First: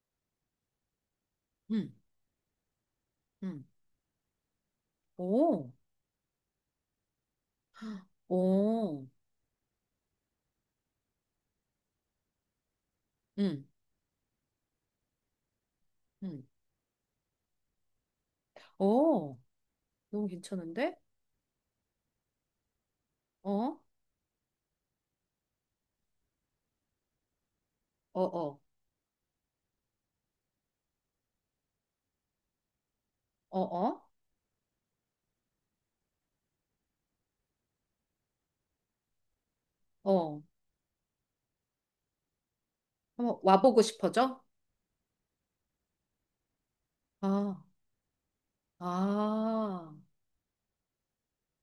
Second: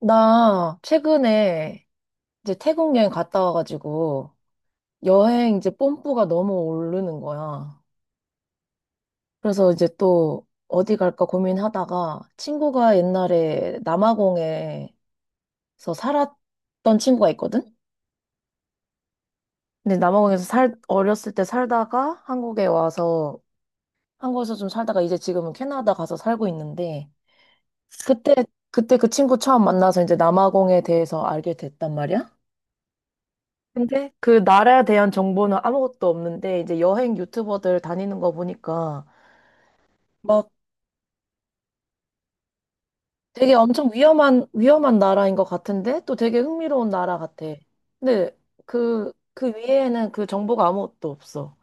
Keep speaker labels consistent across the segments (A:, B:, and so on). A: 나 최근에
B: 음,
A: 이제 태국 여행 갔다
B: 음.
A: 와가지고 여행 이제
B: 오,
A: 뽐뿌가 너무 오르는 거야.
B: 오,
A: 그래서 이제 또 어디 갈까 고민하다가 친구가
B: 음,
A: 옛날에 남아공에서
B: 음.
A: 살았던 친구가 있거든?
B: 오,
A: 근데
B: 너무
A: 남아공에서
B: 괜찮은데?
A: 어렸을 때 살다가 한국에 와서
B: 어,
A: 한국에서 좀 살다가 이제 지금은 캐나다 가서 살고 있는데
B: 어,
A: 그때,
B: 어,
A: 그때 그 친구 처음 만나서 이제 남아공에 대해서 알게 됐단 말이야.
B: 어, 어,
A: 근데 그 나라에 대한 정보는 아무것도 없는데 이제 여행 유튜버들 다니는 거 보니까
B: 어.
A: 막
B: 한번
A: 되게
B: 와보고
A: 엄청
B: 싶어져?
A: 위험한 나라인 것 같은데 또 되게 흥미로운 나라 같아.
B: 아,
A: 근데 그
B: 아,
A: 위에는 그 정보가 아무것도 없어.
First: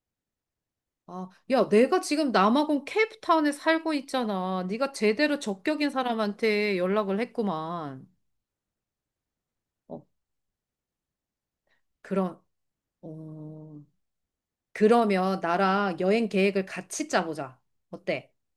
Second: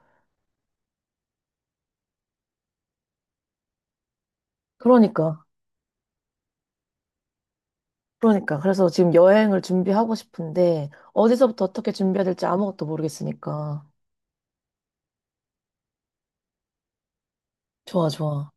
B: 아. 야, 내가 지금 남아공 케이프타운에 살고 있잖아. 네가
A: 그러니까
B: 제대로 적격인 사람한테 연락을 했구만.
A: 그러니까 그래서 지금 여행을
B: 어,
A: 준비하고 싶은데 어디서부터 어떻게 준비해야
B: 그럼,
A: 될지 아무것도
B: 어.
A: 모르겠으니까.
B: 그러면 나랑 여행 계획을 같이 짜보자.
A: 좋아
B: 어때?
A: 좋아.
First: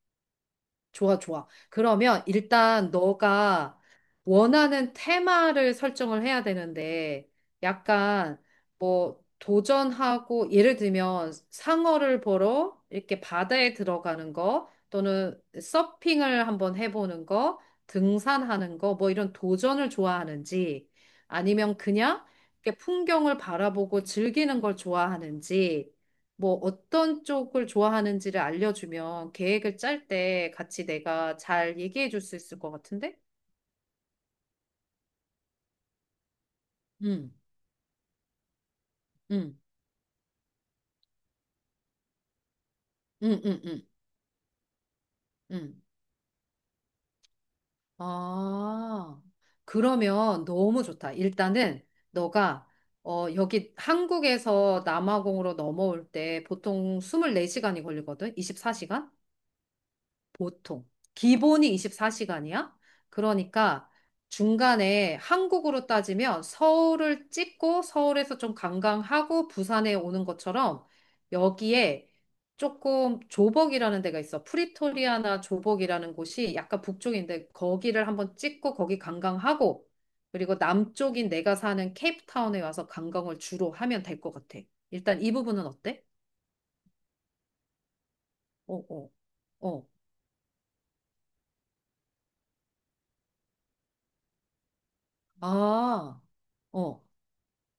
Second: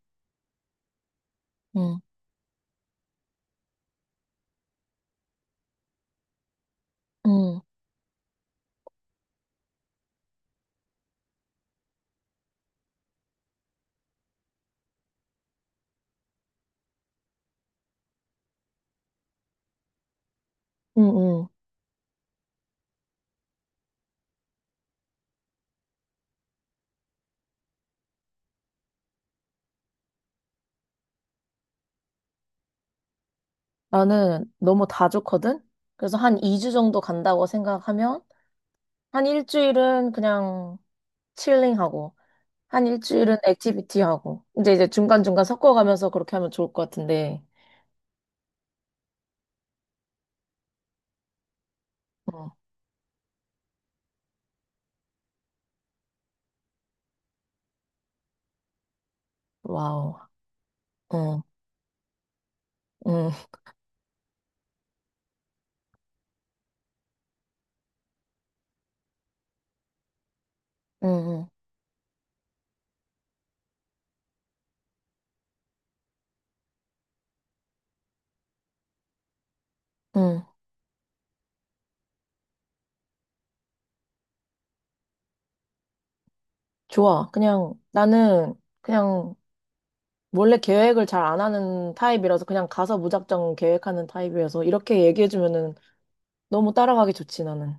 B: 좋아, 좋아.
A: 응.
B: 그러면 일단 너가 원하는 테마를 설정을 해야 되는데,
A: 응.
B: 약간 뭐 도전하고, 예를 들면 상어를 보러 이렇게 바다에 들어가는 거, 또는 서핑을 한번 해보는 거, 등산하는 거, 뭐 이런 도전을 좋아하는지,
A: 응. 응.
B: 아니면 그냥 이렇게 풍경을 바라보고 즐기는 걸 좋아하는지, 뭐 어떤 쪽을 좋아하는지를 알려주면 계획을 짤 때 같이 내가 잘 얘기해 줄 수 있을 것 같은데?
A: 나는 너무 다 좋거든. 그래서 한 2주 정도
B: 응,
A: 간다고 생각하면 한
B: 응,
A: 일주일은 그냥 칠링하고, 한 일주일은
B: 응, 응, 응,
A: 액티비티 하고, 이제 중간중간
B: 응.
A: 섞어가면서 그렇게 하면 좋을 것 같은데,
B: 아, 그러면 너무 좋다. 일단은
A: 어,
B: 너가 여기 한국에서 남아공으로 넘어올 때 보통 24시간이 걸리거든? 24시간?
A: 와우,
B: 보통.
A: 응,
B: 기본이 24시간이야?
A: 응,
B: 그러니까 중간에 한국으로 따지면 서울을 찍고 서울에서 좀 관광하고 부산에 오는 것처럼
A: 응, 응,
B: 여기에 조금 조벅이라는 데가 있어. 프리토리아나 조벅이라는 곳이 약간 북쪽인데 거기를 한번 찍고 거기 관광하고
A: 응.
B: 그리고 남쪽인 내가 사는 케이프타운에 와서 관광을 주로 하면 될 것 같아. 일단 이 부분은 어때?
A: 좋아. 그냥 나는
B: 어, 어,
A: 그냥
B: 어.
A: 원래 계획을 잘 안 하는 타입이라서 그냥 가서 무작정 계획하는 타입이어서 이렇게 얘기해주면은
B: 아,
A: 너무
B: 어.
A: 따라가기 좋지, 나는.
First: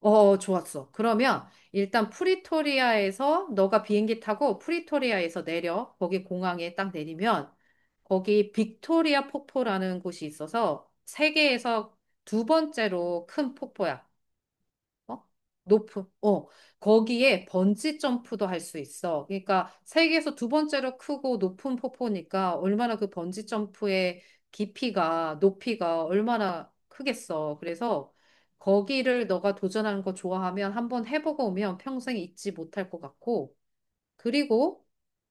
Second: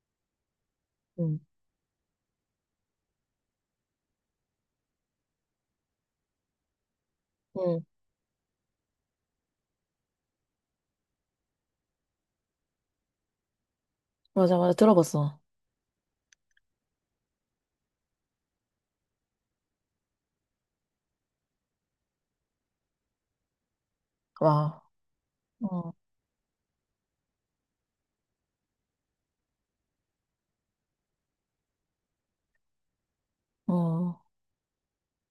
B: 어, 좋았어.
A: 응,
B: 그러면 일단 프리토리아에서 너가 비행기 타고 프리토리아에서 내려. 거기 공항에 딱 내리면
A: 응,
B: 거기 빅토리아 폭포라는 곳이 있어서 세계에서 두 번째로 큰 폭포야.
A: 맞아, 맞아.
B: 어?
A: 들어봤어.
B: 높은, 어, 거기에 번지 점프도 할 수 있어. 그러니까 세계에서 두 번째로 크고 높은 폭포니까 얼마나 그 번지 점프의
A: 와,
B: 깊이가,
A: 어,
B: 높이가 얼마나 크겠어. 그래서 거기를 너가 도전하는 거 좋아하면 한번 해보고 오면 평생 잊지 못할 것 같고,
A: 어,
B: 그리고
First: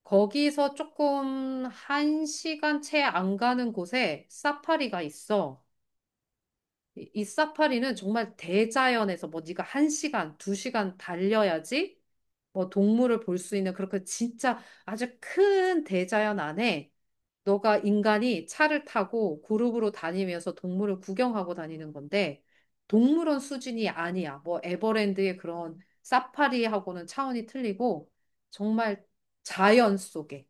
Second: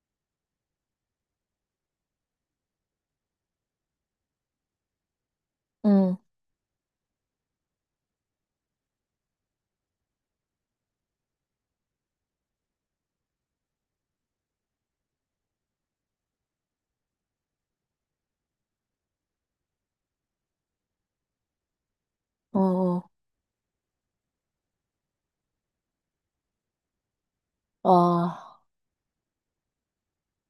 B: 거기서 조금 한 시간 채 안 가는 곳에 사파리가 있어.
A: 응,
B: 이 사파리는 정말 대자연에서 뭐 네가 한시간두시간 달려야지 뭐 동물을 볼 수 있는 그렇게 진짜 아주 큰 대자연 안에 너가 인간이 차를 타고 그룹으로 다니면서 동물을 구경하고 다니는 건데
A: 어, 어,
B: 동물원 수준이 아니야. 뭐 에버랜드의 그런 사파리하고는 차원이 틀리고
A: 와,
B: 정말 자연 속에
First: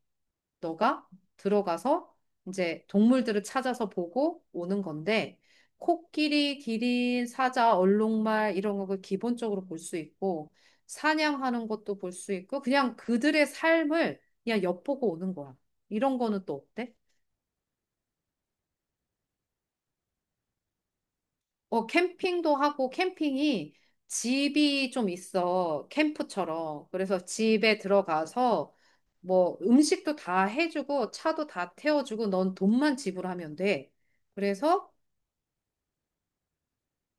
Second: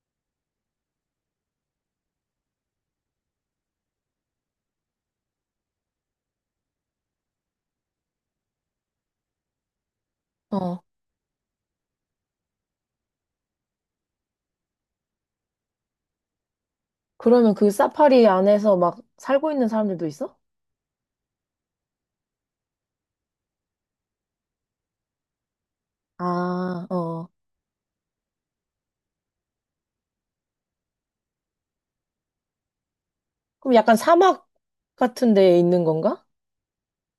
B: 너가 들어가서 이제 동물들을 찾아서 보고 오는 건데, 코끼리, 기린, 사자, 얼룩말 이런 걸 기본적으로 볼 수 있고,
A: 어.
B: 사냥하는 것도 볼 수 있고, 그냥 그들의 삶을 그냥 엿보고 오는 거야. 이런 거는 또 어때?
A: 그러면 그 사파리 안에서 막 살고 있는 사람들도 있어?
B: 어, 캠핑도 하고, 캠핑이 집이 좀 있어.
A: 아,
B: 캠프처럼. 그래서
A: 어.
B: 집에 들어가서 뭐 음식도 다 해주고, 차도 다 태워주고, 넌 돈만 지불하면
A: 그럼
B: 돼.
A: 약간 사막
B: 그래서
A: 같은 데에 있는 건가?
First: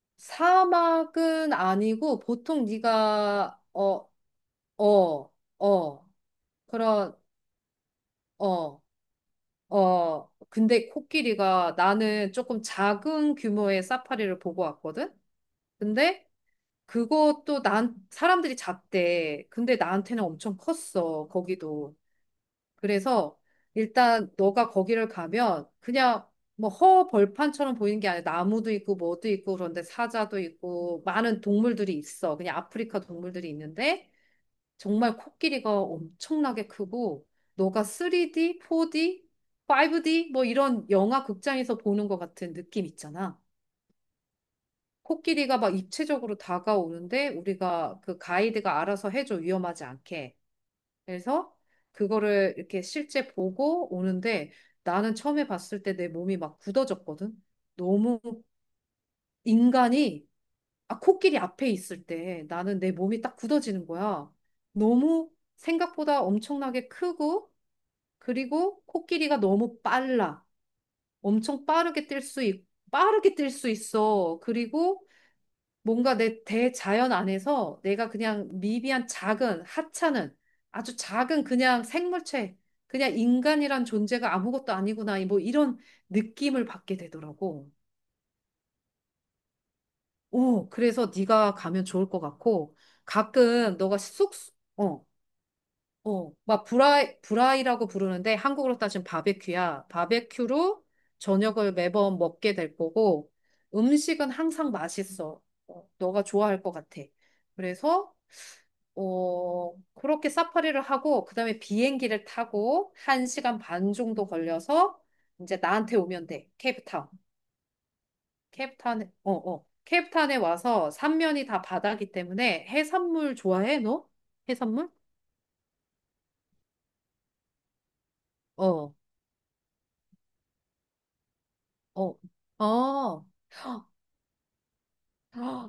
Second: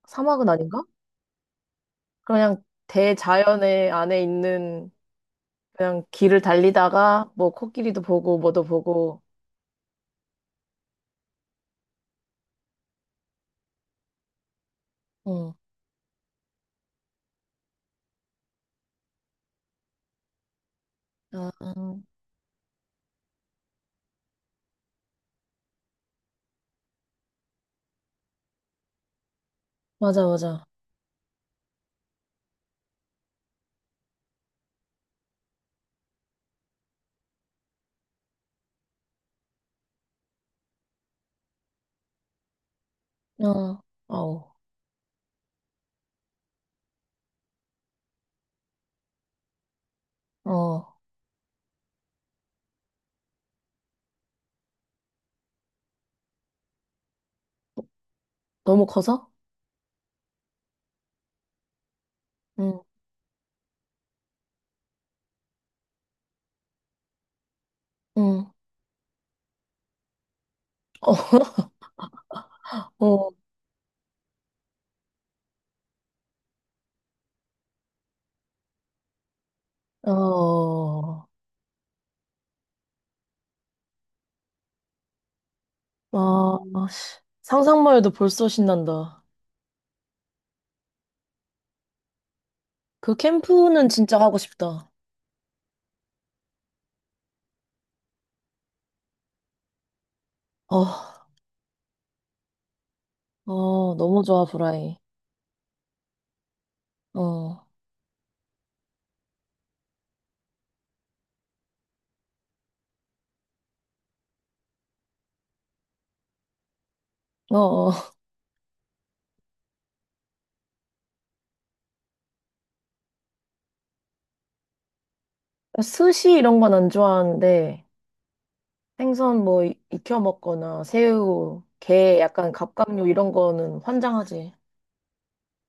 A: 사막은 아닌가?
B: 사막은 아니고
A: 그냥
B: 보통 네가
A: 대자연의
B: 어,
A: 안에 있는
B: 어,
A: 그냥
B: 어,
A: 길을
B: 그런
A: 달리다가 뭐 코끼리도 보고 뭐도
B: 어,
A: 보고.
B: 어. 근데 코끼리가 나는 조금 작은 규모의 사파리를 보고 왔거든.
A: 응.
B: 근데 그것도 난 사람들이 작대. 근데 나한테는 엄청 컸어.
A: 아, 아.
B: 거기도. 그래서 일단 너가 거기를 가면 그냥 뭐 허벌판처럼 보이는 게 아니라 나무도 있고 뭐도 있고 그런데
A: 맞아,
B: 사자도
A: 맞아.
B: 있고 많은 동물들이 있어. 그냥 아프리카 동물들이 있는데 정말 코끼리가 엄청나게 크고 너가 3D, 4D, 5D 뭐 이런 영화 극장에서 보는 것 같은 느낌 있잖아.
A: 어, 아우,
B: 코끼리가 막 입체적으로 다가오는데 우리가 그 가이드가 알아서 해줘 위험하지 않게.
A: 어.
B: 그래서 그거를 이렇게 실제 보고 오는데 나는 처음에 봤을 때 내 몸이 막 굳어졌거든. 너무
A: 너무 커서?
B: 인간이 아, 코끼리 앞에 있을 때
A: 응,
B: 나는 내 몸이 딱 굳어지는 거야. 너무 생각보다 엄청나게 크고
A: 응.
B: 그리고 코끼리가 너무 빨라.
A: 어,
B: 엄청
A: 어,
B: 빠르게 뛸 수 있어. 그리고 뭔가 내 대자연 안에서 내가 그냥 미비한 작은 하찮은 아주
A: 어.
B: 작은 그냥 생물체, 그냥 인간이란 존재가 아무것도 아니구나 뭐 이런
A: 아,
B: 느낌을 받게
A: 씨.
B: 되더라고.
A: 상상만 해도 벌써 신난다.
B: 오, 그래서 네가 가면 좋을 것 같고
A: 그
B: 가끔
A: 캠프는
B: 너가
A: 진짜 하고 싶다.
B: 어, 막 브라이, 브라이라고 부르는데 한국으로 따지면 바베큐야.
A: 어,
B: 바베큐로 저녁을 매번 먹게 될 거고
A: 어, 너무
B: 음식은
A: 좋아,
B: 항상
A: 브라이.
B: 맛있어. 어, 너가 좋아할 것 같아.
A: 어, 어,
B: 그래서 어, 그렇게 사파리를 하고 그다음에 비행기를 타고 한시간반 정도 걸려서 이제 나한테 오면 돼. 케이프타운.
A: 어.
B: 케이프타운에 어, 어. 케이프타운에 와서 삼면이 다 바다기 때문에 해산물 좋아해, 너? 해산물?
A: 스시 이런 건 안 좋아하는데,
B: 어.
A: 생선 뭐 익혀 먹거나, 새우,
B: 어,
A: 게, 약간 갑각류
B: 어
A: 이런 거는
B: 헉,
A: 환장하지.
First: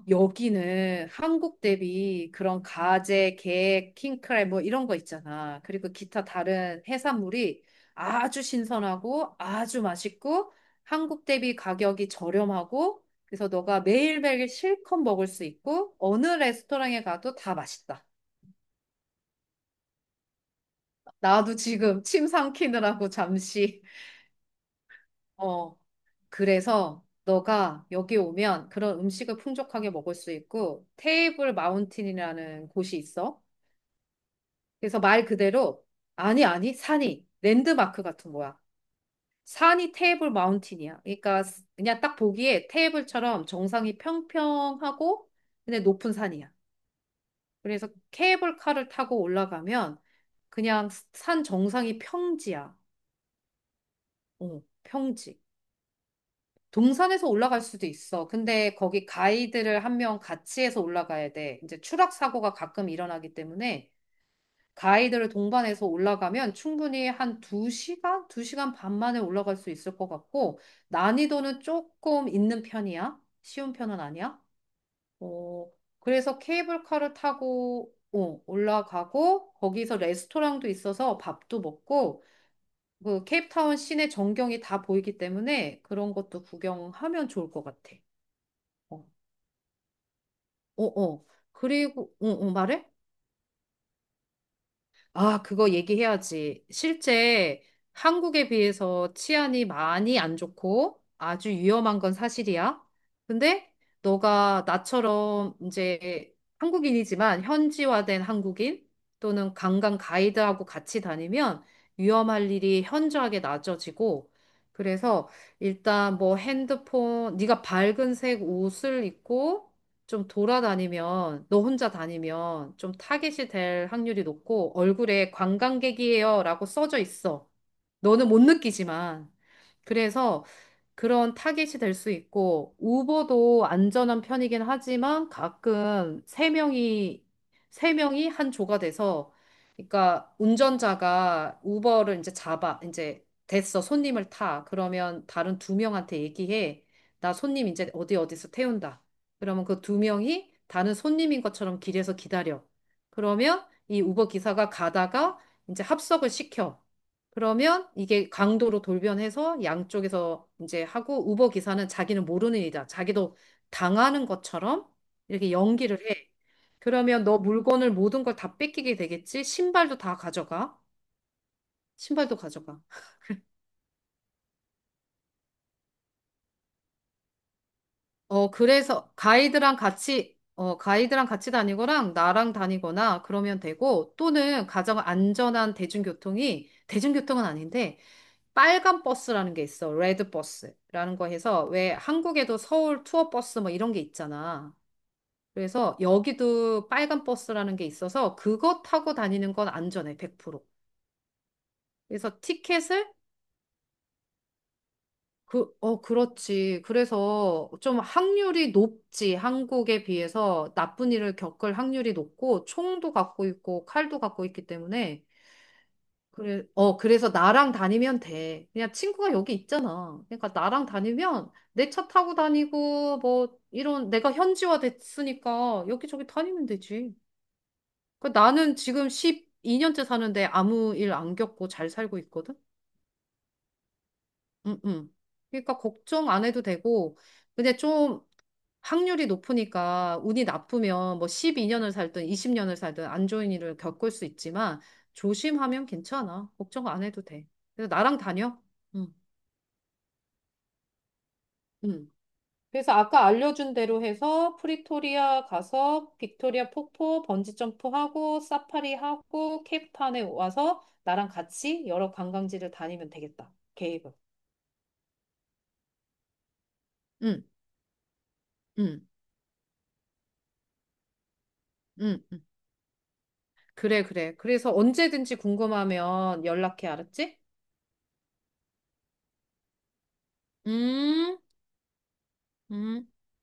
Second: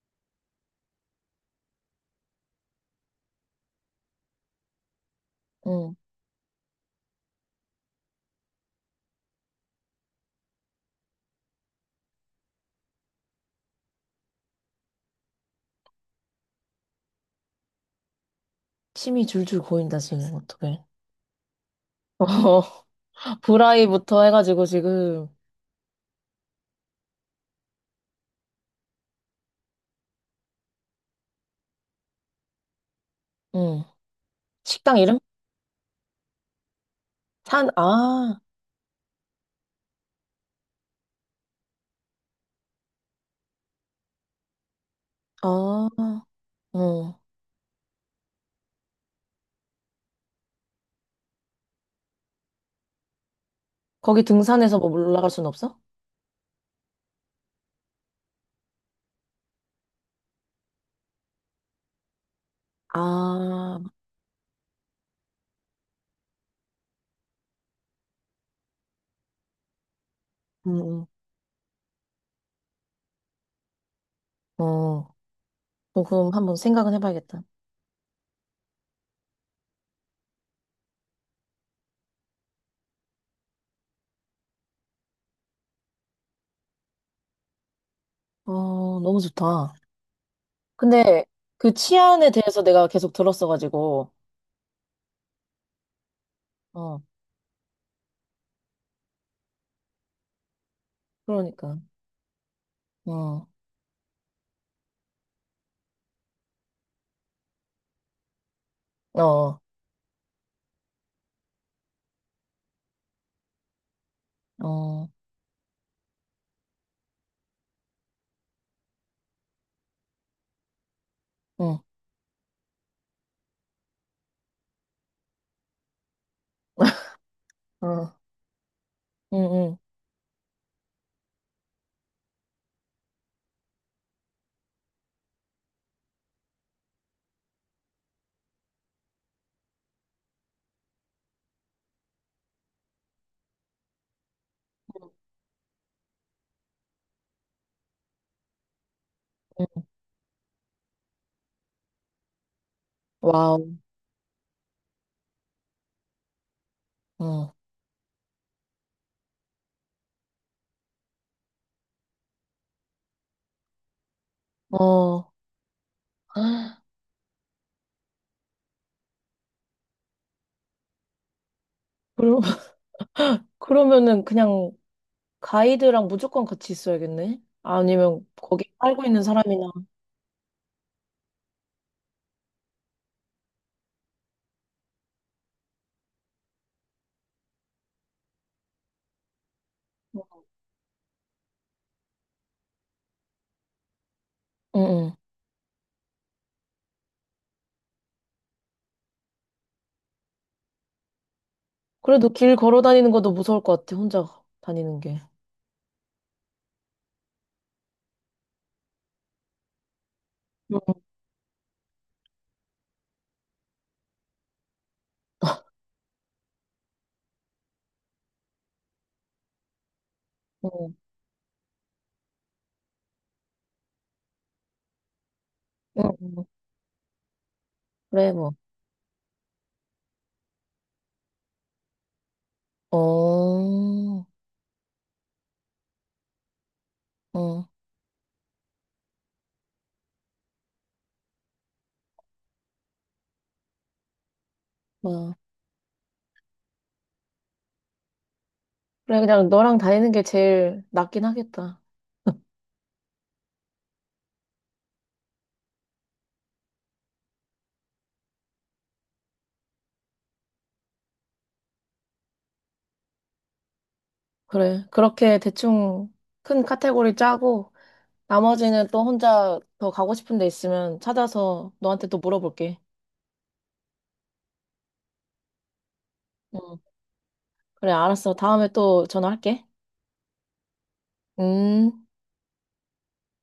B: 여기는 한국 대비 그런 가재, 게, 킹크랩 뭐 이런 거 있잖아. 그리고
A: 응.
B: 기타 다른 해산물이 아주 신선하고 아주 맛있고 한국 대비 가격이 저렴하고 그래서 너가 매일매일 실컷 먹을 수 있고 어느 레스토랑에 가도 다 맛있다.
A: 침이 줄줄 고인다, 지금, 어떡해.
B: 나도 지금 침
A: 어,
B: 삼키느라고 잠시
A: 브라이부터 해가지고 지금,
B: 어, 그래서 너가 여기 오면 그런 음식을 풍족하게 먹을 수 있고 테이블 마운틴이라는 곳이 있어.
A: 응. 식당
B: 그래서
A: 이름?
B: 말 그대로 아니, 산이
A: 산,
B: 랜드마크 같은
A: 아,
B: 거야. 산이 테이블 마운틴이야. 그러니까 그냥 딱 보기에 테이블처럼 정상이 평평하고 근데
A: 아,
B: 높은 산이야.
A: 응.
B: 그래서 케이블카를 타고 올라가면 그냥 산 정상이 평지야.
A: 거기
B: 어,
A: 등산해서 뭐 올라갈
B: 평지.
A: 순 없어?
B: 동산에서 올라갈 수도 있어. 근데 거기 가이드를 한 명 같이 해서 올라가야 돼. 이제 추락 사고가 가끔 일어나기
A: 아,
B: 때문에 가이드를 동반해서 올라가면 충분히 한 2시간? 2시간 반 만에 올라갈 수 있을 것 같고
A: 음,
B: 난이도는 조금 있는 편이야. 쉬운 편은 아니야.
A: 어,
B: 어,
A: 조금
B: 그래서
A: 한번 생각은
B: 케이블카를
A: 해봐야겠다.
B: 타고 어, 올라가고 거기서 레스토랑도 있어서 밥도 먹고 그 케이프타운 시내 전경이 다 보이기 때문에 그런 것도 구경하면 좋을 것 같아.
A: 어,
B: 어,
A: 너무 좋다.
B: 어,
A: 근데
B: 어.
A: 그
B: 그리고, 어,
A: 치안에
B: 어,
A: 대해서
B: 말해?
A: 내가 계속 들었어가지고,
B: 아, 그거 얘기해야지.
A: 어,
B: 실제 한국에 비해서 치안이 많이 안 좋고 아주
A: 그러니까,
B: 위험한 건 사실이야.
A: 어,
B: 근데 너가 나처럼 이제 한국인이지만 현지화된 한국인 또는
A: 어,
B: 관광 가이드하고 같이 다니면 위험할 일이 현저하게 낮아지고
A: 어,
B: 그래서 일단 뭐 핸드폰, 네가 밝은 색 옷을 입고 좀 돌아다니면, 너
A: 응,
B: 혼자 다니면 좀 타겟이 될 확률이 높고 얼굴에 관광객이에요라고 써져 있어.
A: 어,
B: 너는 못 느끼지만.
A: 응, 응,
B: 그래서 그런 타깃이 될 수 있고, 우버도 안전한 편이긴 하지만 가끔 세 명이 한 조가 돼서, 그러니까 운전자가 우버를 이제 잡아, 이제 됐어, 손님을 타. 그러면 다른 두 명한테 얘기해. 나 손님 이제 어디 어디서 태운다. 그러면 그
A: 응.
B: 두 명이 다른 손님인 것처럼 길에서 기다려. 그러면
A: 와우,
B: 이 우버 기사가 가다가 이제 합석을 시켜.
A: 어,
B: 그러면 이게 강도로 돌변해서 양쪽에서 이제 하고 우버 기사는 자기는 모르는 일이다. 자기도 당하는 것처럼
A: 어.
B: 이렇게 연기를 해. 그러면 너 물건을 모든 걸 다 뺏기게 되겠지? 신발도 다 가져가. 신발도
A: 그러,
B: 가져가.
A: 그러면은 그냥 가이드랑 무조건 같이 있어야겠네? 아니면
B: 어,
A: 거기 살고
B: 그래서
A: 있는 사람이나,
B: 가이드랑 같이 다니거나 나랑 다니거나 그러면 되고 또는 가장 안전한 대중교통이 대중교통은 아닌데 빨간 버스라는 게 있어. 레드 버스라는 거 해서 왜 한국에도 서울 투어 버스 뭐 이런 게 있잖아.
A: 응, 응.
B: 그래서 여기도 빨간 버스라는 게 있어서 그거 타고 다니는 건 안전해, 100%.
A: 그래도
B: 그래서
A: 길 걸어
B: 티켓을
A: 다니는 것도 무서울 것 같아, 혼자 다니는 게.
B: 그, 어, 그렇지. 그래서 좀 확률이 높지. 한국에 비해서
A: 응,
B: 나쁜 일을 겪을 확률이 높고 총도 갖고 있고 칼도 갖고 있기 때문에 그래, 그래서 나랑 다니면 돼. 그냥 친구가 여기 있잖아. 그러니까 나랑
A: 응,
B: 다니면 내 차 타고 다니고, 뭐, 이런, 내가 현지화 됐으니까
A: 응.
B: 여기저기
A: 응.
B: 다니면 되지. 그
A: 그래, 뭐.
B: 나는 지금 12년째 사는데 아무 일 안 겪고 잘 살고 있거든?
A: 어,
B: 응, 응. 그러니까 걱정 안 해도 되고,
A: 어,
B: 근데 좀 확률이 높으니까 운이 나쁘면 뭐 12년을 살든 20년을 살든 안 좋은 일을 겪을 수 있지만
A: 와.
B: 조심하면 괜찮아. 걱정 안 해도 돼. 그래서 나랑 다녀. 응.
A: 그래, 그냥 너랑 다니는 게 제일 낫긴 하겠다.
B: 음. 그래서 아까 알려준 대로 해서 프리토리아 가서 빅토리아 폭포 번지점프 하고 사파리 하고 케이프타운에 와서 나랑 같이 여러 관광지를 다니면 되겠다. 계획을.
A: 그래, 그렇게 대충 큰 카테고리
B: 응,
A: 짜고, 나머지는
B: 응,
A: 또 혼자 더 가고 싶은 데 있으면 찾아서 너한테 또
B: 응, 응.
A: 물어볼게.
B: 그래, 그래. 그래서 언제든지 궁금하면
A: 응.
B: 연락해, 알았지?
A: 그래, 알았어. 다음에 또 전화할게.
B: 음,
A: 음.
B: 음.